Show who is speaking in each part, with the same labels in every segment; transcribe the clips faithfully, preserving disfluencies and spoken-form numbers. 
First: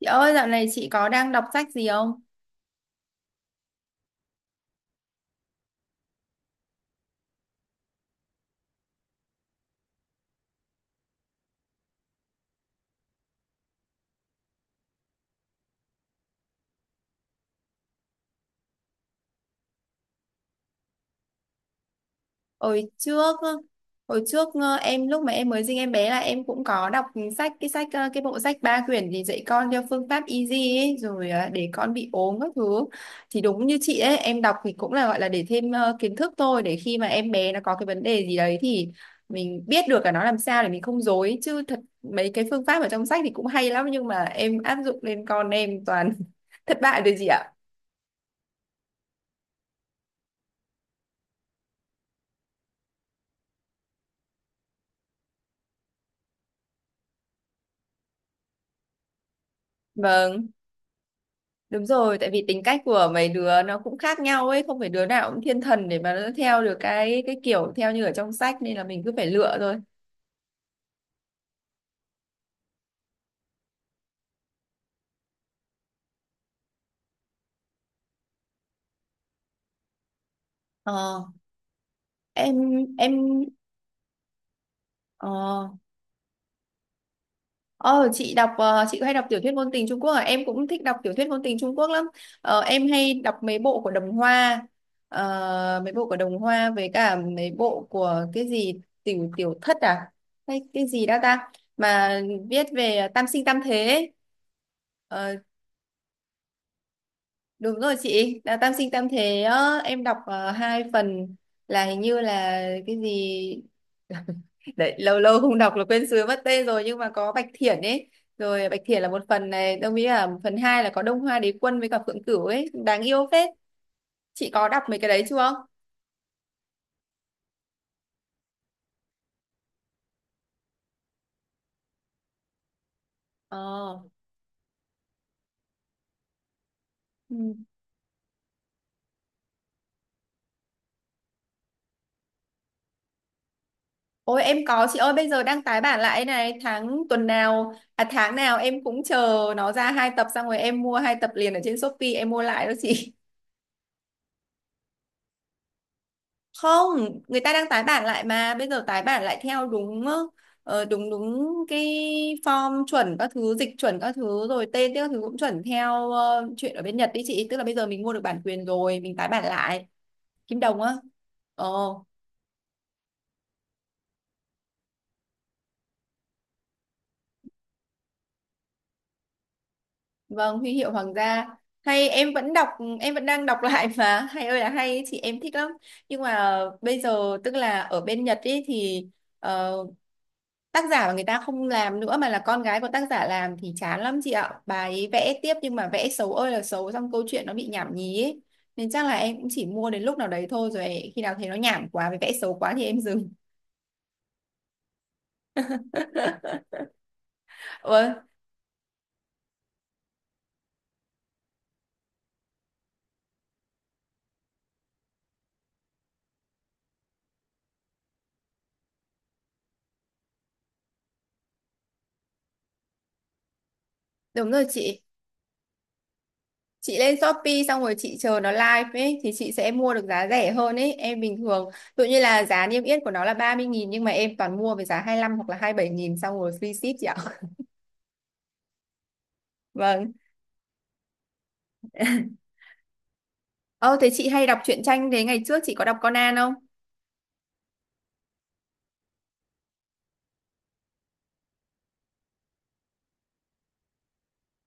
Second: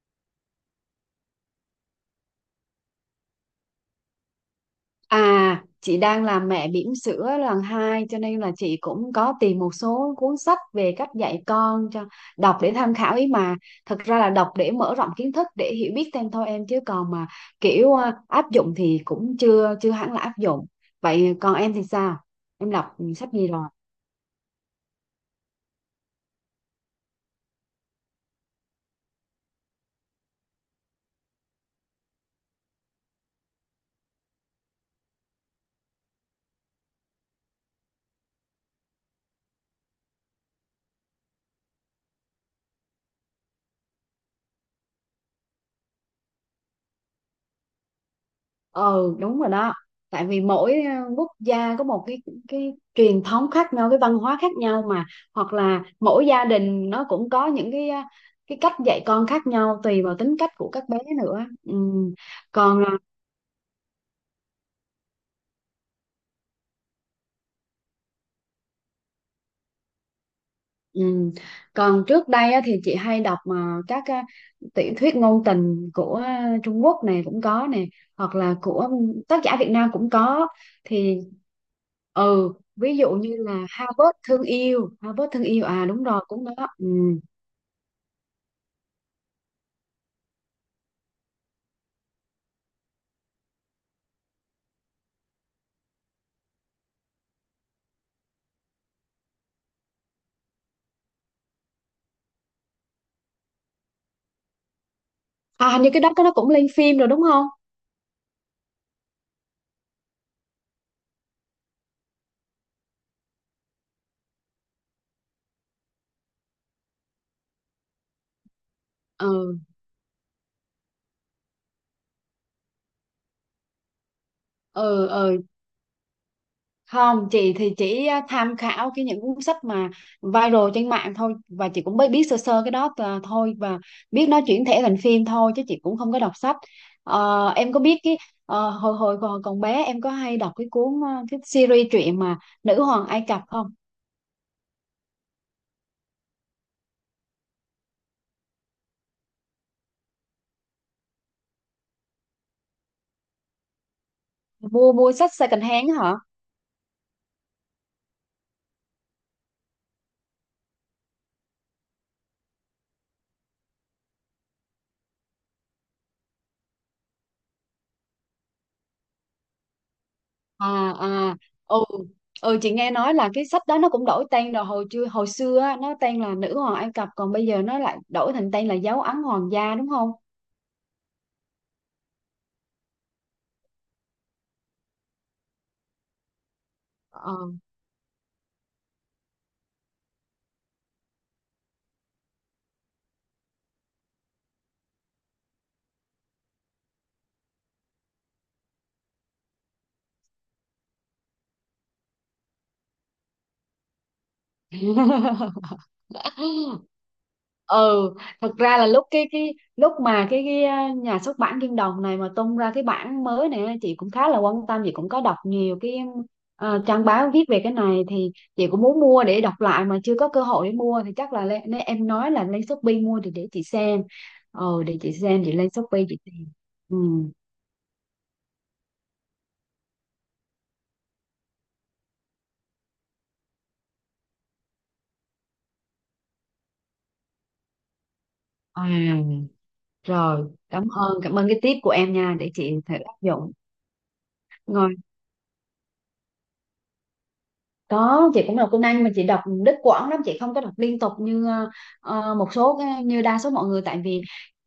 Speaker 1: Chị ơi, dạo này chị có đang đọc sách gì không?
Speaker 2: À, chị đang làm mẹ bỉm sữa lần hai cho nên là chị cũng có tìm một số cuốn sách về cách dạy con cho đọc để tham khảo ý mà. Thật ra là đọc để mở rộng kiến thức để hiểu biết thêm thôi em, chứ còn mà kiểu à, áp dụng thì cũng chưa chưa hẳn là áp dụng. Vậy còn em thì sao? Em
Speaker 1: Hồi
Speaker 2: đọc sách
Speaker 1: trước,
Speaker 2: gì rồi?
Speaker 1: hồi trước ờ, em lúc mà em mới sinh em bé là em cũng có đọc sách cái sách ờ, cái bộ sách ba quyển gì dạy con theo phương pháp easy ấy, rồi ờ, để con bị ốm các thứ. Thì đúng như chị ấy, em đọc thì cũng là gọi là để thêm ờ, kiến thức thôi, để khi mà em bé nó có cái vấn đề gì đấy thì mình biết được là nó làm sao để mình không dối, chứ thật mấy cái phương pháp ở trong sách thì cũng hay lắm nhưng mà em áp dụng lên con em toàn thất bại rồi chị ạ.
Speaker 2: Ừ, đúng rồi đó, tại vì mỗi ờ, quốc gia có một cái cái truyền thống khác nhau, cái văn hóa khác nhau mà, hoặc là mỗi gia đình nó cũng có những cái ờ, cái cách dạy con khác nhau, tùy vào tính
Speaker 1: Vâng.
Speaker 2: cách của các bé nữa. Ừ.
Speaker 1: Đúng rồi, tại vì tính cách
Speaker 2: còn ờ,
Speaker 1: của mấy đứa nó cũng khác nhau ấy, không phải đứa nào cũng thiên thần để mà nó theo được cái cái kiểu theo như ở trong sách, nên là mình cứ phải lựa thôi.
Speaker 2: Ừ. Còn trước đây á, thì chị hay đọc mà các à, tiểu thuyết ngôn tình của à, Trung Quốc này cũng có nè, hoặc là của tác giả Việt Nam cũng có. Thì
Speaker 1: Ờ,
Speaker 2: ừ,
Speaker 1: em
Speaker 2: ví dụ
Speaker 1: em
Speaker 2: như là Harvard thương yêu. Harvard thương yêu
Speaker 1: ờ
Speaker 2: à đúng rồi, cũng đó. Ừ.
Speaker 1: ờ, chị đọc ờ, chị hay đọc tiểu thuyết ngôn tình Trung Quốc à? Em cũng thích đọc tiểu thuyết ngôn tình Trung Quốc lắm. Ờ, em hay đọc mấy bộ của Đồng Hoa. Ờ, mấy bộ của Đồng Hoa với cả mấy bộ của cái gì Tiểu Tiểu Thất à? Hay cái gì đó ta mà viết về tam sinh tam thế ấy. Ờ,
Speaker 2: À, hình như cái đó nó cũng lên phim rồi đúng không?
Speaker 1: Đúng rồi chị, là Tam Sinh Tam Thế á, em đọc ờ, hai phần, là hình như là cái gì đấy lâu lâu không đọc là quên sứ mất tên rồi, nhưng mà có Bạch Thiển ấy, rồi Bạch Thiển là một phần
Speaker 2: Ừ,
Speaker 1: này, đồng ý là phần hai là có Đông Hoa Đế Quân với cả Phượng Cửu ấy, đáng yêu phết. Chị có đọc mấy
Speaker 2: ừ.
Speaker 1: cái đấy
Speaker 2: Ừ,
Speaker 1: chưa?
Speaker 2: không, chị thì chỉ à, tham khảo cái những cuốn sách mà viral trên mạng thôi, và chị cũng mới biết sơ sơ cái đó à, thôi, và
Speaker 1: ờ
Speaker 2: biết nó chuyển thể thành phim thôi chứ chị cũng không có đọc sách.
Speaker 1: ừ.
Speaker 2: Ờ, em có biết cái ờ, hồi hồi còn còn bé em có hay đọc cái cuốn à, cái series truyện mà Nữ hoàng Ai Cập không?
Speaker 1: Ôi em có chị ơi, bây giờ đang tái bản lại này, tháng tuần nào à tháng nào em cũng chờ nó ra hai tập, xong rồi em mua hai tập liền ở trên Shopee, em mua lại đó chị.
Speaker 2: Mua mua sách second hand á hả?
Speaker 1: Không, người ta đang tái bản lại mà, bây giờ tái bản lại theo đúng ờ, ờ, đúng đúng cái form chuẩn các thứ, dịch chuẩn các thứ, rồi tên các thứ cũng chuẩn theo ờ, chuyện ở bên Nhật đi chị, tức là bây giờ mình mua được bản quyền rồi mình tái bản lại. Kim Đồng
Speaker 2: À,
Speaker 1: á.
Speaker 2: à.
Speaker 1: ờ
Speaker 2: Ừ, ừ, chị nghe nói là cái sách đó nó cũng đổi tên rồi. Hồi chưa hồi xưa á, nó tên là Nữ hoàng Ai Cập, còn bây giờ nó lại đổi thành tên là Dấu ấn hoàng gia đúng không?
Speaker 1: vâng, huy hiệu hoàng gia, hay em vẫn đọc em vẫn đang đọc lại, mà hay ơi là hay chị, em thích lắm. Nhưng mà bây giờ
Speaker 2: Ờ.
Speaker 1: tức là ở bên Nhật ý thì ờ, tác giả mà người ta không làm nữa, mà là con gái của tác giả làm thì chán lắm chị ạ. Bà ấy vẽ tiếp nhưng mà vẽ xấu ơi là xấu, xong câu chuyện nó bị nhảm nhí ấy. Nên chắc là em cũng chỉ mua đến lúc nào đấy thôi, rồi khi nào thấy nó nhảm quá với vẽ xấu quá thì em dừng.
Speaker 2: Ừ,
Speaker 1: Ừ,
Speaker 2: thật ra là lúc cái cái lúc mà cái, cái à, nhà xuất bản Kim Đồng này mà tung ra cái bản mới này, chị cũng khá là quan tâm. Chị cũng có đọc nhiều cái à, trang báo viết về cái này, thì chị cũng muốn mua để đọc lại mà chưa có cơ hội để mua, thì chắc là lên, nên em nói là lên Shopee mua thì để chị xem.
Speaker 1: đúng rồi
Speaker 2: Ừ, để
Speaker 1: chị.
Speaker 2: chị xem, chị lên Shopee chị tìm. Ừ.
Speaker 1: Chị lên Shopee xong rồi chị chờ nó live ấy thì chị sẽ mua được giá rẻ hơn ấy. Em bình thường tự như là giá niêm yết của nó là ba mươi nghìn nhưng mà em toàn mua với giá hai mươi lăm hoặc là hai mươi bảy nghìn, xong rồi free ship chị ạ.
Speaker 2: à,
Speaker 1: Vâng.
Speaker 2: Rồi, cảm ơn, cảm ơn cái tip của em nha, để chị thử áp dụng.
Speaker 1: Ờ thế chị hay đọc truyện tranh, thế ngày trước chị có đọc Conan không?
Speaker 2: Có, chị cũng đọc Tuấn Anh mà chị đọc đứt quãng lắm, chị không có đọc liên tục như ờ, một số cái- như đa số mọi người, tại vì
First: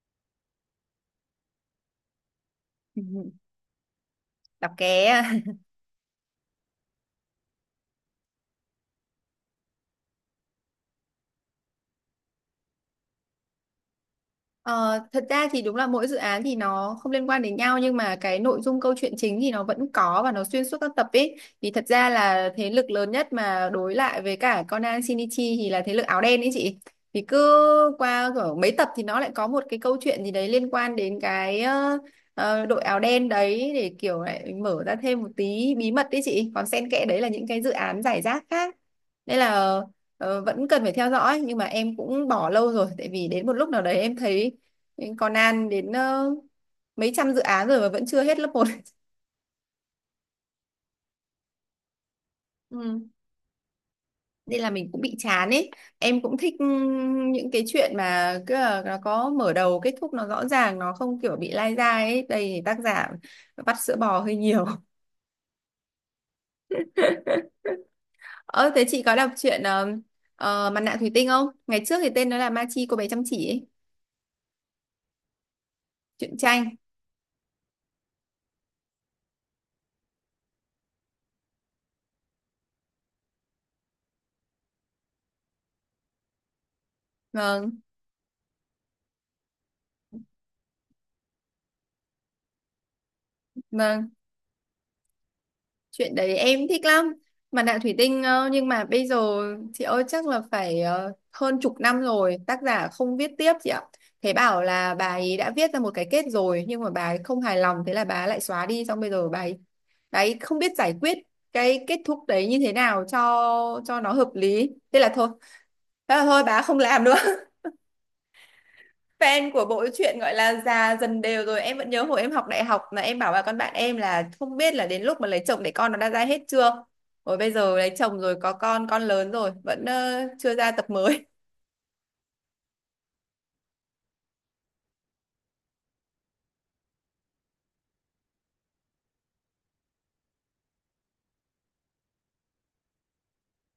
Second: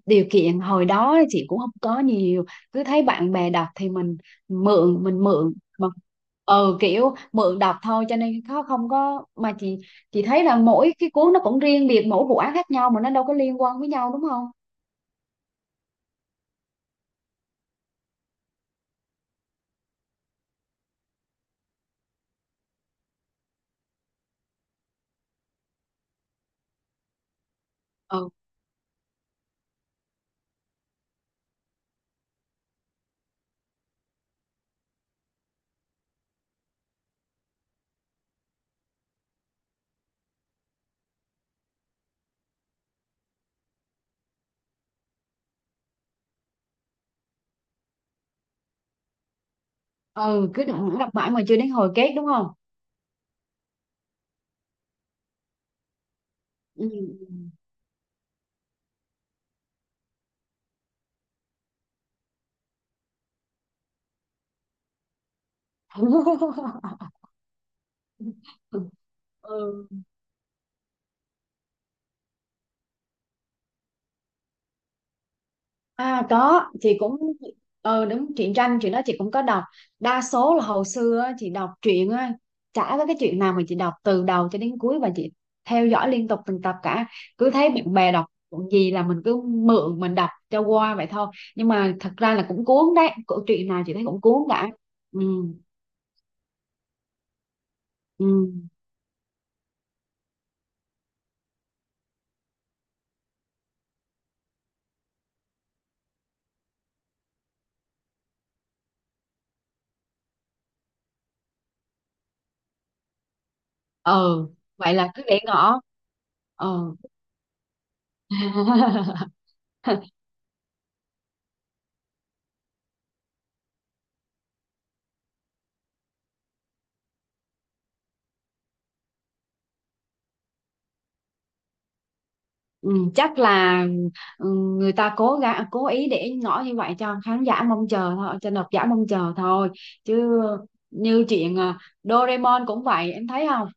Speaker 2: điều kiện hồi đó chị cũng không có nhiều. Cứ thấy bạn bè đọc thì mình
Speaker 1: Đọc
Speaker 2: mượn,
Speaker 1: cái.
Speaker 2: mình mượn mà. Ừ, kiểu mượn đọc thôi, cho nên nó không có mà chị chị thấy là mỗi cái cuốn nó cũng riêng biệt, mỗi vụ án khác nhau mà nó đâu có liên quan với nhau đúng không?
Speaker 1: Ờ, thật ra thì đúng là mỗi dự án thì nó không liên quan đến nhau, nhưng mà cái nội dung câu chuyện chính thì nó vẫn có và nó xuyên suốt các tập ấy. Thì thật ra là thế lực lớn nhất mà đối lại với cả Conan Shinichi thì là thế lực áo đen ấy chị. Thì cứ
Speaker 2: Ừ,
Speaker 1: qua kiểu mấy tập thì nó lại có một cái câu chuyện gì đấy liên quan đến cái ờ, ờ, đội áo đen đấy để kiểu lại mở ra thêm một tí bí mật đấy chị. Còn xen kẽ đấy là những cái dự án giải rác khác. Nên là ờ, vẫn cần phải theo dõi nhưng mà em cũng bỏ lâu rồi, tại vì đến một lúc nào đấy em thấy mình còn An đến ờ, mấy trăm dự án rồi mà vẫn chưa hết lớp một.
Speaker 2: ừ, cứ đọc, đọc mãi mà chưa đến hồi kết đúng không?
Speaker 1: Ừ. Nên là mình cũng bị chán ấy, em cũng thích
Speaker 2: Ừ.
Speaker 1: ừm, những cái chuyện mà cứ là nó có mở đầu kết thúc nó rõ ràng, nó không kiểu bị lai dai ấy, đây thì tác giả vắt sữa bò hơi nhiều. Ơ thế chị có đọc chuyện ờ,
Speaker 2: Ừ.
Speaker 1: ờ, Mặt nạ thủy tinh không, ngày trước thì tên nó là Ma Chi cô bé chăm chỉ ấy,
Speaker 2: À
Speaker 1: truyện
Speaker 2: có,
Speaker 1: tranh.
Speaker 2: chị cũng, ờ đúng, truyện tranh, chuyện đó chị cũng có đọc. Đa số là hồi xưa á, chị đọc truyện á, chả có cái chuyện nào mà chị đọc từ đầu cho đến cuối và chị theo dõi liên tục từng tập cả. Cứ thấy
Speaker 1: Vâng.
Speaker 2: bạn bè đọc chuyện gì là mình cứ mượn, mình đọc cho qua vậy thôi. Nhưng mà thật ra là cũng cuốn đấy, câu chuyện nào chị thấy
Speaker 1: Vâng,
Speaker 2: cũng cuốn cả. Ừ.
Speaker 1: chuyện đấy em thích lắm. Mặt nạ thủy tinh
Speaker 2: Ừ.
Speaker 1: ờ, nhưng mà bây giờ chị ơi, chắc là phải ờ, hơn chục năm rồi tác giả không viết tiếp chị ạ. Thế bảo là bà ấy đã viết ra một cái kết rồi nhưng mà bà ấy không hài lòng, thế là bà ấy lại xóa đi, xong bây giờ bà ấy, bà ấy không biết giải quyết cái kết thúc đấy như thế nào cho cho nó hợp
Speaker 2: Ừ,
Speaker 1: lý.
Speaker 2: vậy
Speaker 1: Thế
Speaker 2: là
Speaker 1: là
Speaker 2: cứ
Speaker 1: thôi.
Speaker 2: để ngỏ.
Speaker 1: Thế là thôi, bà ấy
Speaker 2: Ờ.
Speaker 1: không làm nữa. Fan của bộ truyện gọi là già dần đều rồi. Em vẫn nhớ hồi em học đại học là em bảo là con bạn em là không biết là đến lúc mà lấy chồng để con nó đã ra hết chưa, rồi bây giờ lấy chồng rồi có con con lớn rồi vẫn ờ, chưa ra tập mới.
Speaker 2: Ừ, chắc là ừ, người ta cố gắng cố ý để ngỏ như vậy cho khán giả mong chờ thôi, cho độc giả mong chờ thôi, chứ như chuyện à, Doraemon cũng vậy em thấy không?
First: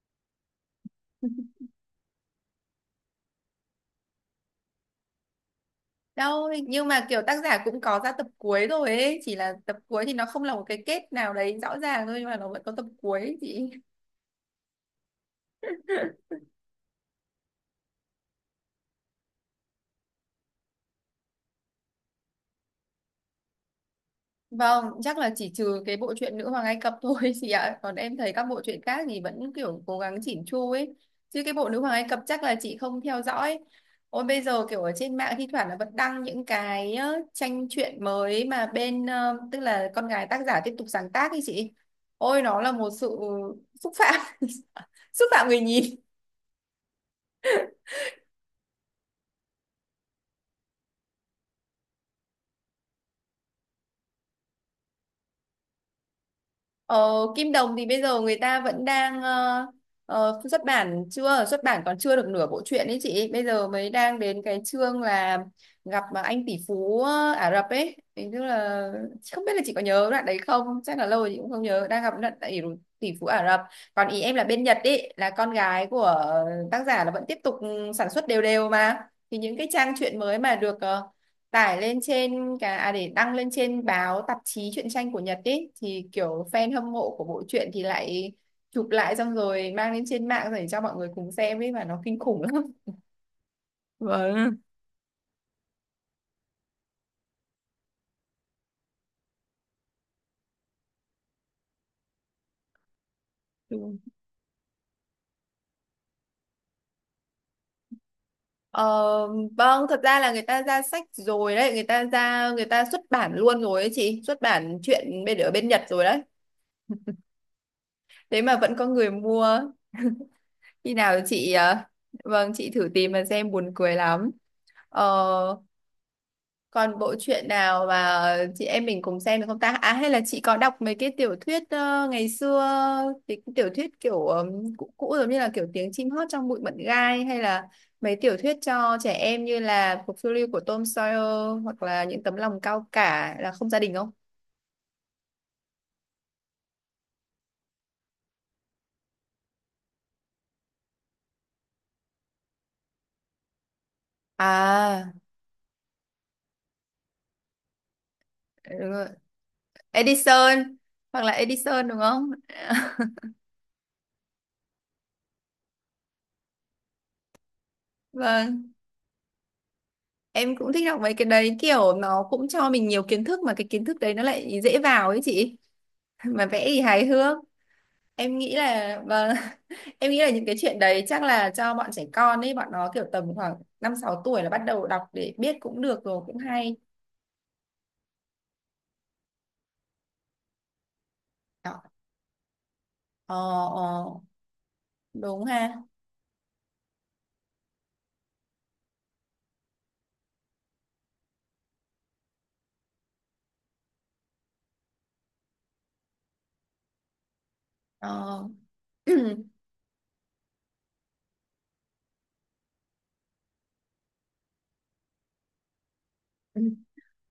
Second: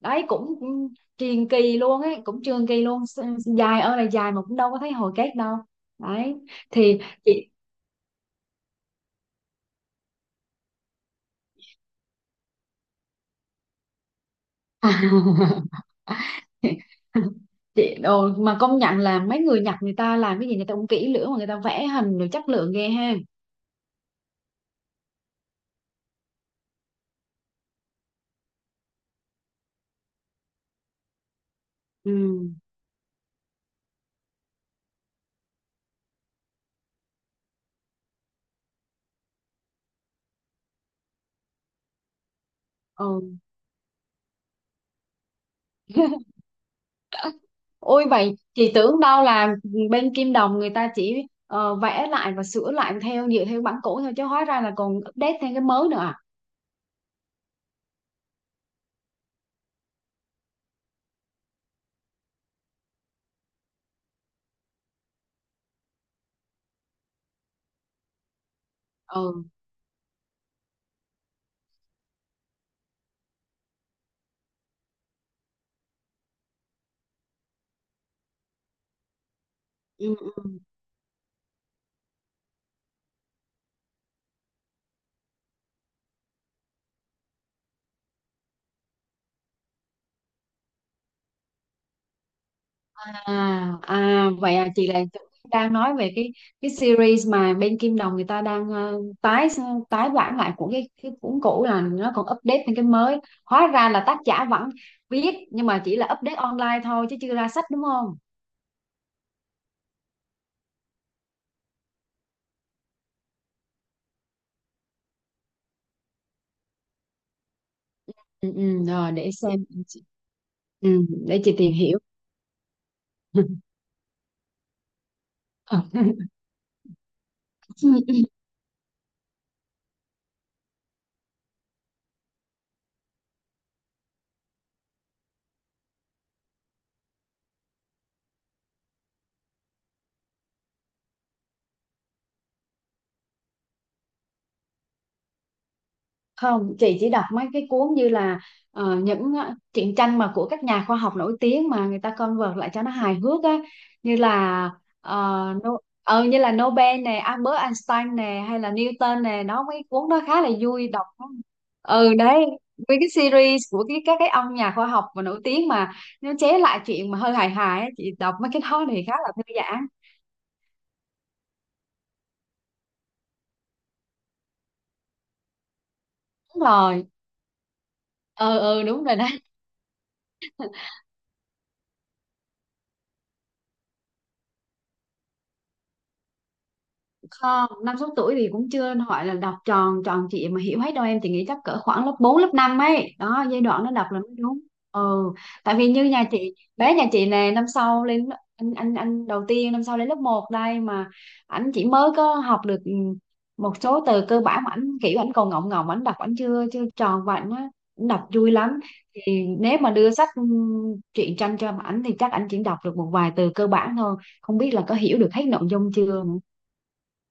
Speaker 2: Đấy cũng cũng truyền kỳ luôn ấy, cũng truyền kỳ luôn. S- dài ơi là dài mà cũng đâu có thấy hồi kết đâu. Đấy
Speaker 1: Đâu nhưng
Speaker 2: thì
Speaker 1: mà kiểu tác
Speaker 2: chị
Speaker 1: giả cũng có ra tập cuối rồi ấy, chỉ là tập cuối thì nó không là một cái kết nào đấy rõ ràng thôi, nhưng mà nó vẫn có tập cuối ấy chị.
Speaker 2: chị đồ mà công nhận là mấy người Nhật người ta làm cái gì người ta cũng kỹ lưỡng, mà người ta vẽ hình rồi chất lượng ghê ha.
Speaker 1: Vâng, chắc là chỉ trừ cái bộ truyện Nữ hoàng Ai Cập thôi chị ạ. Còn em thấy các bộ truyện khác thì vẫn kiểu cố gắng chỉn chu ấy. Chứ cái bộ Nữ hoàng Ai Cập chắc
Speaker 2: Ừ.
Speaker 1: là chị không theo dõi. Ôi bây giờ kiểu ở trên mạng thi thoảng là vẫn đăng những cái ờ, tranh truyện mới mà bên ờ, tức là con gái tác giả tiếp tục sáng tác ấy chị. Ôi nó là một sự
Speaker 2: Ừ.
Speaker 1: xúc phạm. Xúc phạm người nhìn.
Speaker 2: Ôi, vậy chị tưởng đâu là bên Kim Đồng người ta chỉ ờ, vẽ lại và sửa lại theo, dựa theo bản cũ thôi, chứ hóa ra là còn update thêm cái mới nữa à?
Speaker 1: Ờ, Kim Đồng thì bây giờ người ta vẫn đang ờ, ờ, xuất bản, chưa xuất bản còn chưa được nửa bộ truyện ấy chị, bây giờ mới đang đến cái chương là gặp mà anh tỷ phú ờ, Ả Rập ấy. Thế tức là chị
Speaker 2: Ừ.
Speaker 1: không biết là chị có nhớ đoạn đấy không, chắc là lâu rồi chị cũng không nhớ, đang gặp đoạn tỷ, tỷ phú Ả Rập. Còn ý em là bên Nhật ấy là con gái của tác giả là vẫn tiếp tục ừ, sản xuất đều đều mà, thì những cái trang
Speaker 2: Ừ.
Speaker 1: truyện mới
Speaker 2: Ừ.
Speaker 1: mà được ờ, tải lên trên cả à, để đăng lên trên báo tạp chí truyện tranh của Nhật ý, thì kiểu fan hâm mộ của bộ truyện thì lại chụp lại xong rồi mang lên trên mạng để cho mọi người cùng xem ấy, mà nó kinh khủng lắm.
Speaker 2: À, à,
Speaker 1: Vâng.
Speaker 2: vậy à, chị là đang nói về cái cái series mà bên Kim Đồng người ta đang ờ, tái, tái bản lại của cái cái cuốn cũ là nó còn update thêm cái mới. Hóa ra là
Speaker 1: Ừ.
Speaker 2: tác giả vẫn viết nhưng mà chỉ là update online thôi chứ chưa ra sách đúng không?
Speaker 1: Ờ, vâng, thật ra là người ta ra sách rồi đấy, người ta ra, người ta xuất bản luôn rồi ấy chị, xuất bản truyện bên ở bên Nhật rồi đấy, thế
Speaker 2: Ừ,
Speaker 1: mà vẫn
Speaker 2: ừ,
Speaker 1: có người
Speaker 2: rồi để
Speaker 1: mua.
Speaker 2: xem.
Speaker 1: Khi
Speaker 2: Ừ,
Speaker 1: nào
Speaker 2: để
Speaker 1: chị
Speaker 2: chị tìm
Speaker 1: à,
Speaker 2: hiểu.
Speaker 1: vâng chị thử tìm mà xem buồn cười lắm. Ờ, còn bộ truyện nào
Speaker 2: Ừ, ừ.
Speaker 1: mà chị em mình cùng xem được không ta? À hay là chị có đọc mấy cái tiểu thuyết ờ, ngày xưa, cái tiểu thuyết kiểu ừm, cũ cũ, giống như là kiểu Tiếng chim hót trong bụi mận gai, hay là mấy tiểu thuyết cho trẻ em như là Cuộc phiêu lưu của Tom Sawyer, hoặc là Những tấm lòng cao cả, Là không gia đình không?
Speaker 2: Không, chị chỉ đọc mấy cái cuốn như là ờ, những ờ, truyện tranh mà của các nhà khoa học nổi tiếng mà người ta convert lại cho nó hài hước á, như là
Speaker 1: À
Speaker 2: ờ, no, ờ, như là Nobel nè, Albert Einstein nè, hay là
Speaker 1: đúng rồi.
Speaker 2: Newton nè. Nó mấy cuốn đó khá là
Speaker 1: Edison,
Speaker 2: vui đọc.
Speaker 1: hoặc là Edison đúng
Speaker 2: Ừ,
Speaker 1: không?
Speaker 2: đấy, với cái series của cái các cái ông nhà khoa học mà nổi tiếng mà nó chế lại chuyện mà hơi hài hài á, chị đọc mấy cái
Speaker 1: Vâng,
Speaker 2: đó thì khá là thư giãn.
Speaker 1: em cũng thích đọc mấy cái đấy, kiểu nó cũng cho mình nhiều kiến thức mà cái kiến thức đấy nó lại dễ vào ấy chị. Mà
Speaker 2: Đúng
Speaker 1: vẽ thì hài
Speaker 2: rồi.
Speaker 1: hước. Em nghĩ
Speaker 2: Ừ, ừ,
Speaker 1: là
Speaker 2: đúng rồi
Speaker 1: vâng,
Speaker 2: đấy.
Speaker 1: em nghĩ là những cái chuyện đấy chắc là cho bọn trẻ con ấy, bọn nó kiểu tầm khoảng năm sáu tuổi là bắt đầu đọc để biết cũng được, rồi cũng hay.
Speaker 2: Không, năm sáu tuổi thì cũng chưa gọi là đọc tròn tròn trịa mà hiểu hết đâu em. Chỉ nghĩ chắc
Speaker 1: ờ
Speaker 2: cỡ khoảng lớp bốn, lớp năm ấy
Speaker 1: ờ
Speaker 2: đó, giai đoạn nó
Speaker 1: ờ,
Speaker 2: đọc là mới đúng. Ừ,
Speaker 1: Đúng
Speaker 2: tại
Speaker 1: ha.
Speaker 2: vì như nhà chị, bé nhà chị nè, năm sau lên, anh anh anh đầu tiên năm sau lên lớp một đây mà ảnh chỉ mới có học được ừ, một số từ cơ bản, mà ảnh kiểu ảnh còn ngọng ngọng, ảnh đọc ảnh chưa chưa tròn, và ảnh á, ảnh đọc
Speaker 1: Ờ
Speaker 2: vui lắm. Thì nếu mà đưa sách ừ, truyện tranh cho ảnh thì chắc ảnh chỉ đọc được một vài từ cơ bản thôi, không biết là có hiểu được hết nội dung chưa nữa.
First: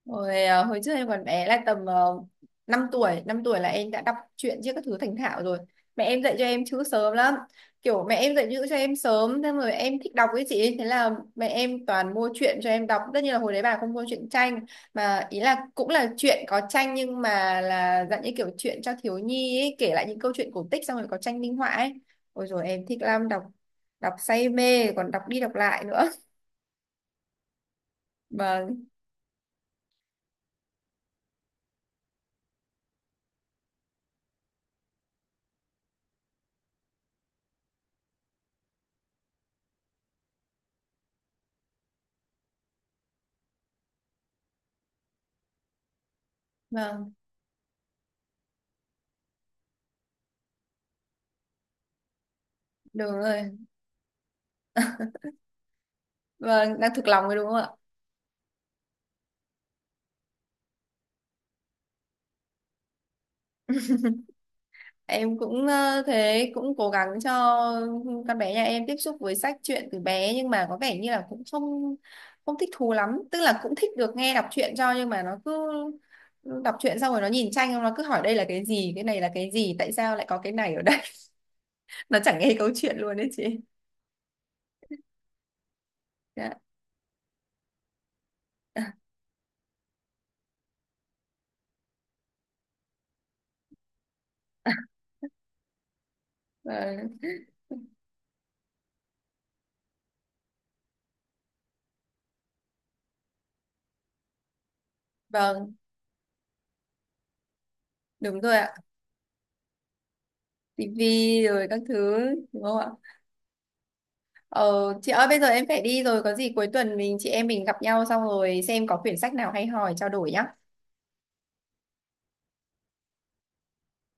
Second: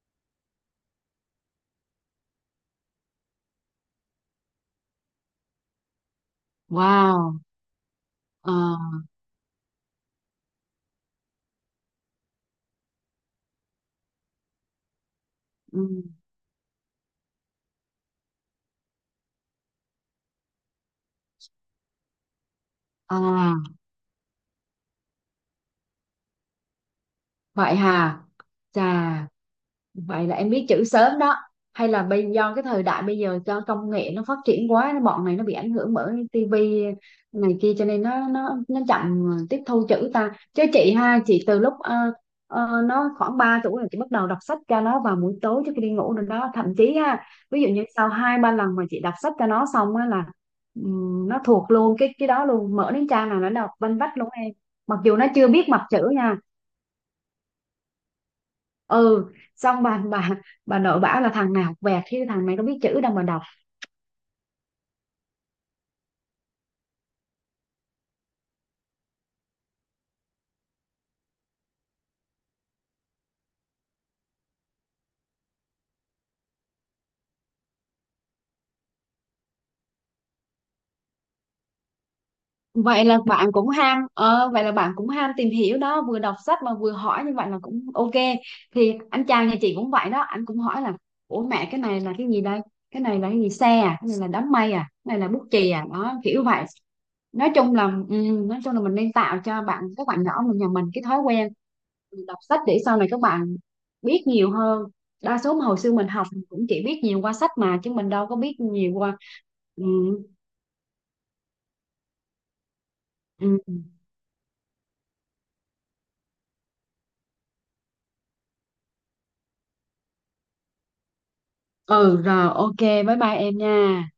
Speaker 1: Hồi, à, hồi trước em còn bé là tầm uh, năm tuổi năm tuổi là em đã đọc truyện chứ các thứ thành thạo rồi, mẹ em dạy cho em chữ sớm lắm.
Speaker 2: Wow.
Speaker 1: Kiểu mẹ em dạy
Speaker 2: Ờ,
Speaker 1: chữ cho em sớm thế rồi em thích đọc ấy chị, thế là mẹ em toàn mua truyện cho em đọc, tất nhiên là hồi đấy bà không mua truyện tranh, mà ý là cũng
Speaker 2: ừ.
Speaker 1: là truyện có tranh nhưng mà là dạng như kiểu truyện cho thiếu nhi ấy, kể lại những câu chuyện cổ tích xong rồi có tranh minh họa ấy. Ôi rồi em thích lắm, đọc
Speaker 2: À,
Speaker 1: đọc say mê, còn đọc đi đọc lại nữa.
Speaker 2: vậy hà.
Speaker 1: Vâng.
Speaker 2: Chà, vậy là em biết chữ sớm đó. Hay là bây do cái thời đại bây giờ cho công nghệ nó phát triển quá, bọn này nó bị ảnh hưởng bởi tivi này kia cho nên nó nó nó chậm tiếp thu chữ ta. Chứ chị ha, chị từ lúc ờ, ờ, nó khoảng ba tuổi là chị bắt đầu đọc sách cho nó vào buổi tối trước khi đi ngủ rồi đó. Thậm chí
Speaker 1: Vâng,
Speaker 2: ha, ví dụ như sau hai ba lần mà chị đọc sách cho nó xong á là ừm, nó thuộc luôn cái cái đó luôn, mở đến
Speaker 1: đúng
Speaker 2: trang nào nó
Speaker 1: rồi,
Speaker 2: đọc vanh vách luôn em. Mặc dù nó chưa biết mặt chữ nha.
Speaker 1: vâng, đang thực lòng rồi đúng không ạ?
Speaker 2: Ừ, xong bà bà bà nội bảo là thằng nào học vẹt chứ thằng này nó biết chữ đâu mà đọc.
Speaker 1: Em cũng ờ, thế cũng cố gắng cho con bé nhà em tiếp xúc với sách truyện từ bé, nhưng mà có vẻ như là cũng không không thích thú lắm, tức là cũng thích được nghe đọc truyện cho, nhưng mà nó cứ đọc truyện xong rồi nó nhìn tranh, nó cứ hỏi đây là cái gì, cái này là cái gì, tại sao lại có cái này ở đây. Nó chẳng nghe câu chuyện
Speaker 2: Vậy
Speaker 1: luôn
Speaker 2: là
Speaker 1: đấy chị.
Speaker 2: bạn cũng ham ờ, vậy là bạn cũng ham tìm hiểu đó, vừa đọc
Speaker 1: Dạ.
Speaker 2: sách mà vừa hỏi như vậy là cũng ok. Thì anh chàng nhà chị cũng vậy đó, anh cũng hỏi là ủa mẹ cái này là cái gì đây, cái này là cái gì, xe à, cái này là đám mây à, cái này là bút chì à, đó kiểu vậy.
Speaker 1: Ờ,
Speaker 2: Nói chung là ừ, nói chung là mình nên tạo cho bạn các bạn nhỏ mình, nhà mình cái thói quen đọc sách để sau này các bạn biết nhiều hơn. Đa số mà
Speaker 1: vâng,
Speaker 2: hồi xưa mình học cũng chỉ biết nhiều qua sách mà, chứ mình đâu có
Speaker 1: đúng
Speaker 2: biết
Speaker 1: rồi ạ.
Speaker 2: nhiều qua ừ,
Speaker 1: Tivi rồi các thứ đúng không ạ?
Speaker 2: ừ.
Speaker 1: Ờ, chị ơi bây giờ em phải đi rồi, có gì cuối tuần mình chị em mình gặp nhau xong rồi xem có quyển sách nào hay hỏi trao đổi nhá.
Speaker 2: ừ. Rồi ok, bye bye em nha.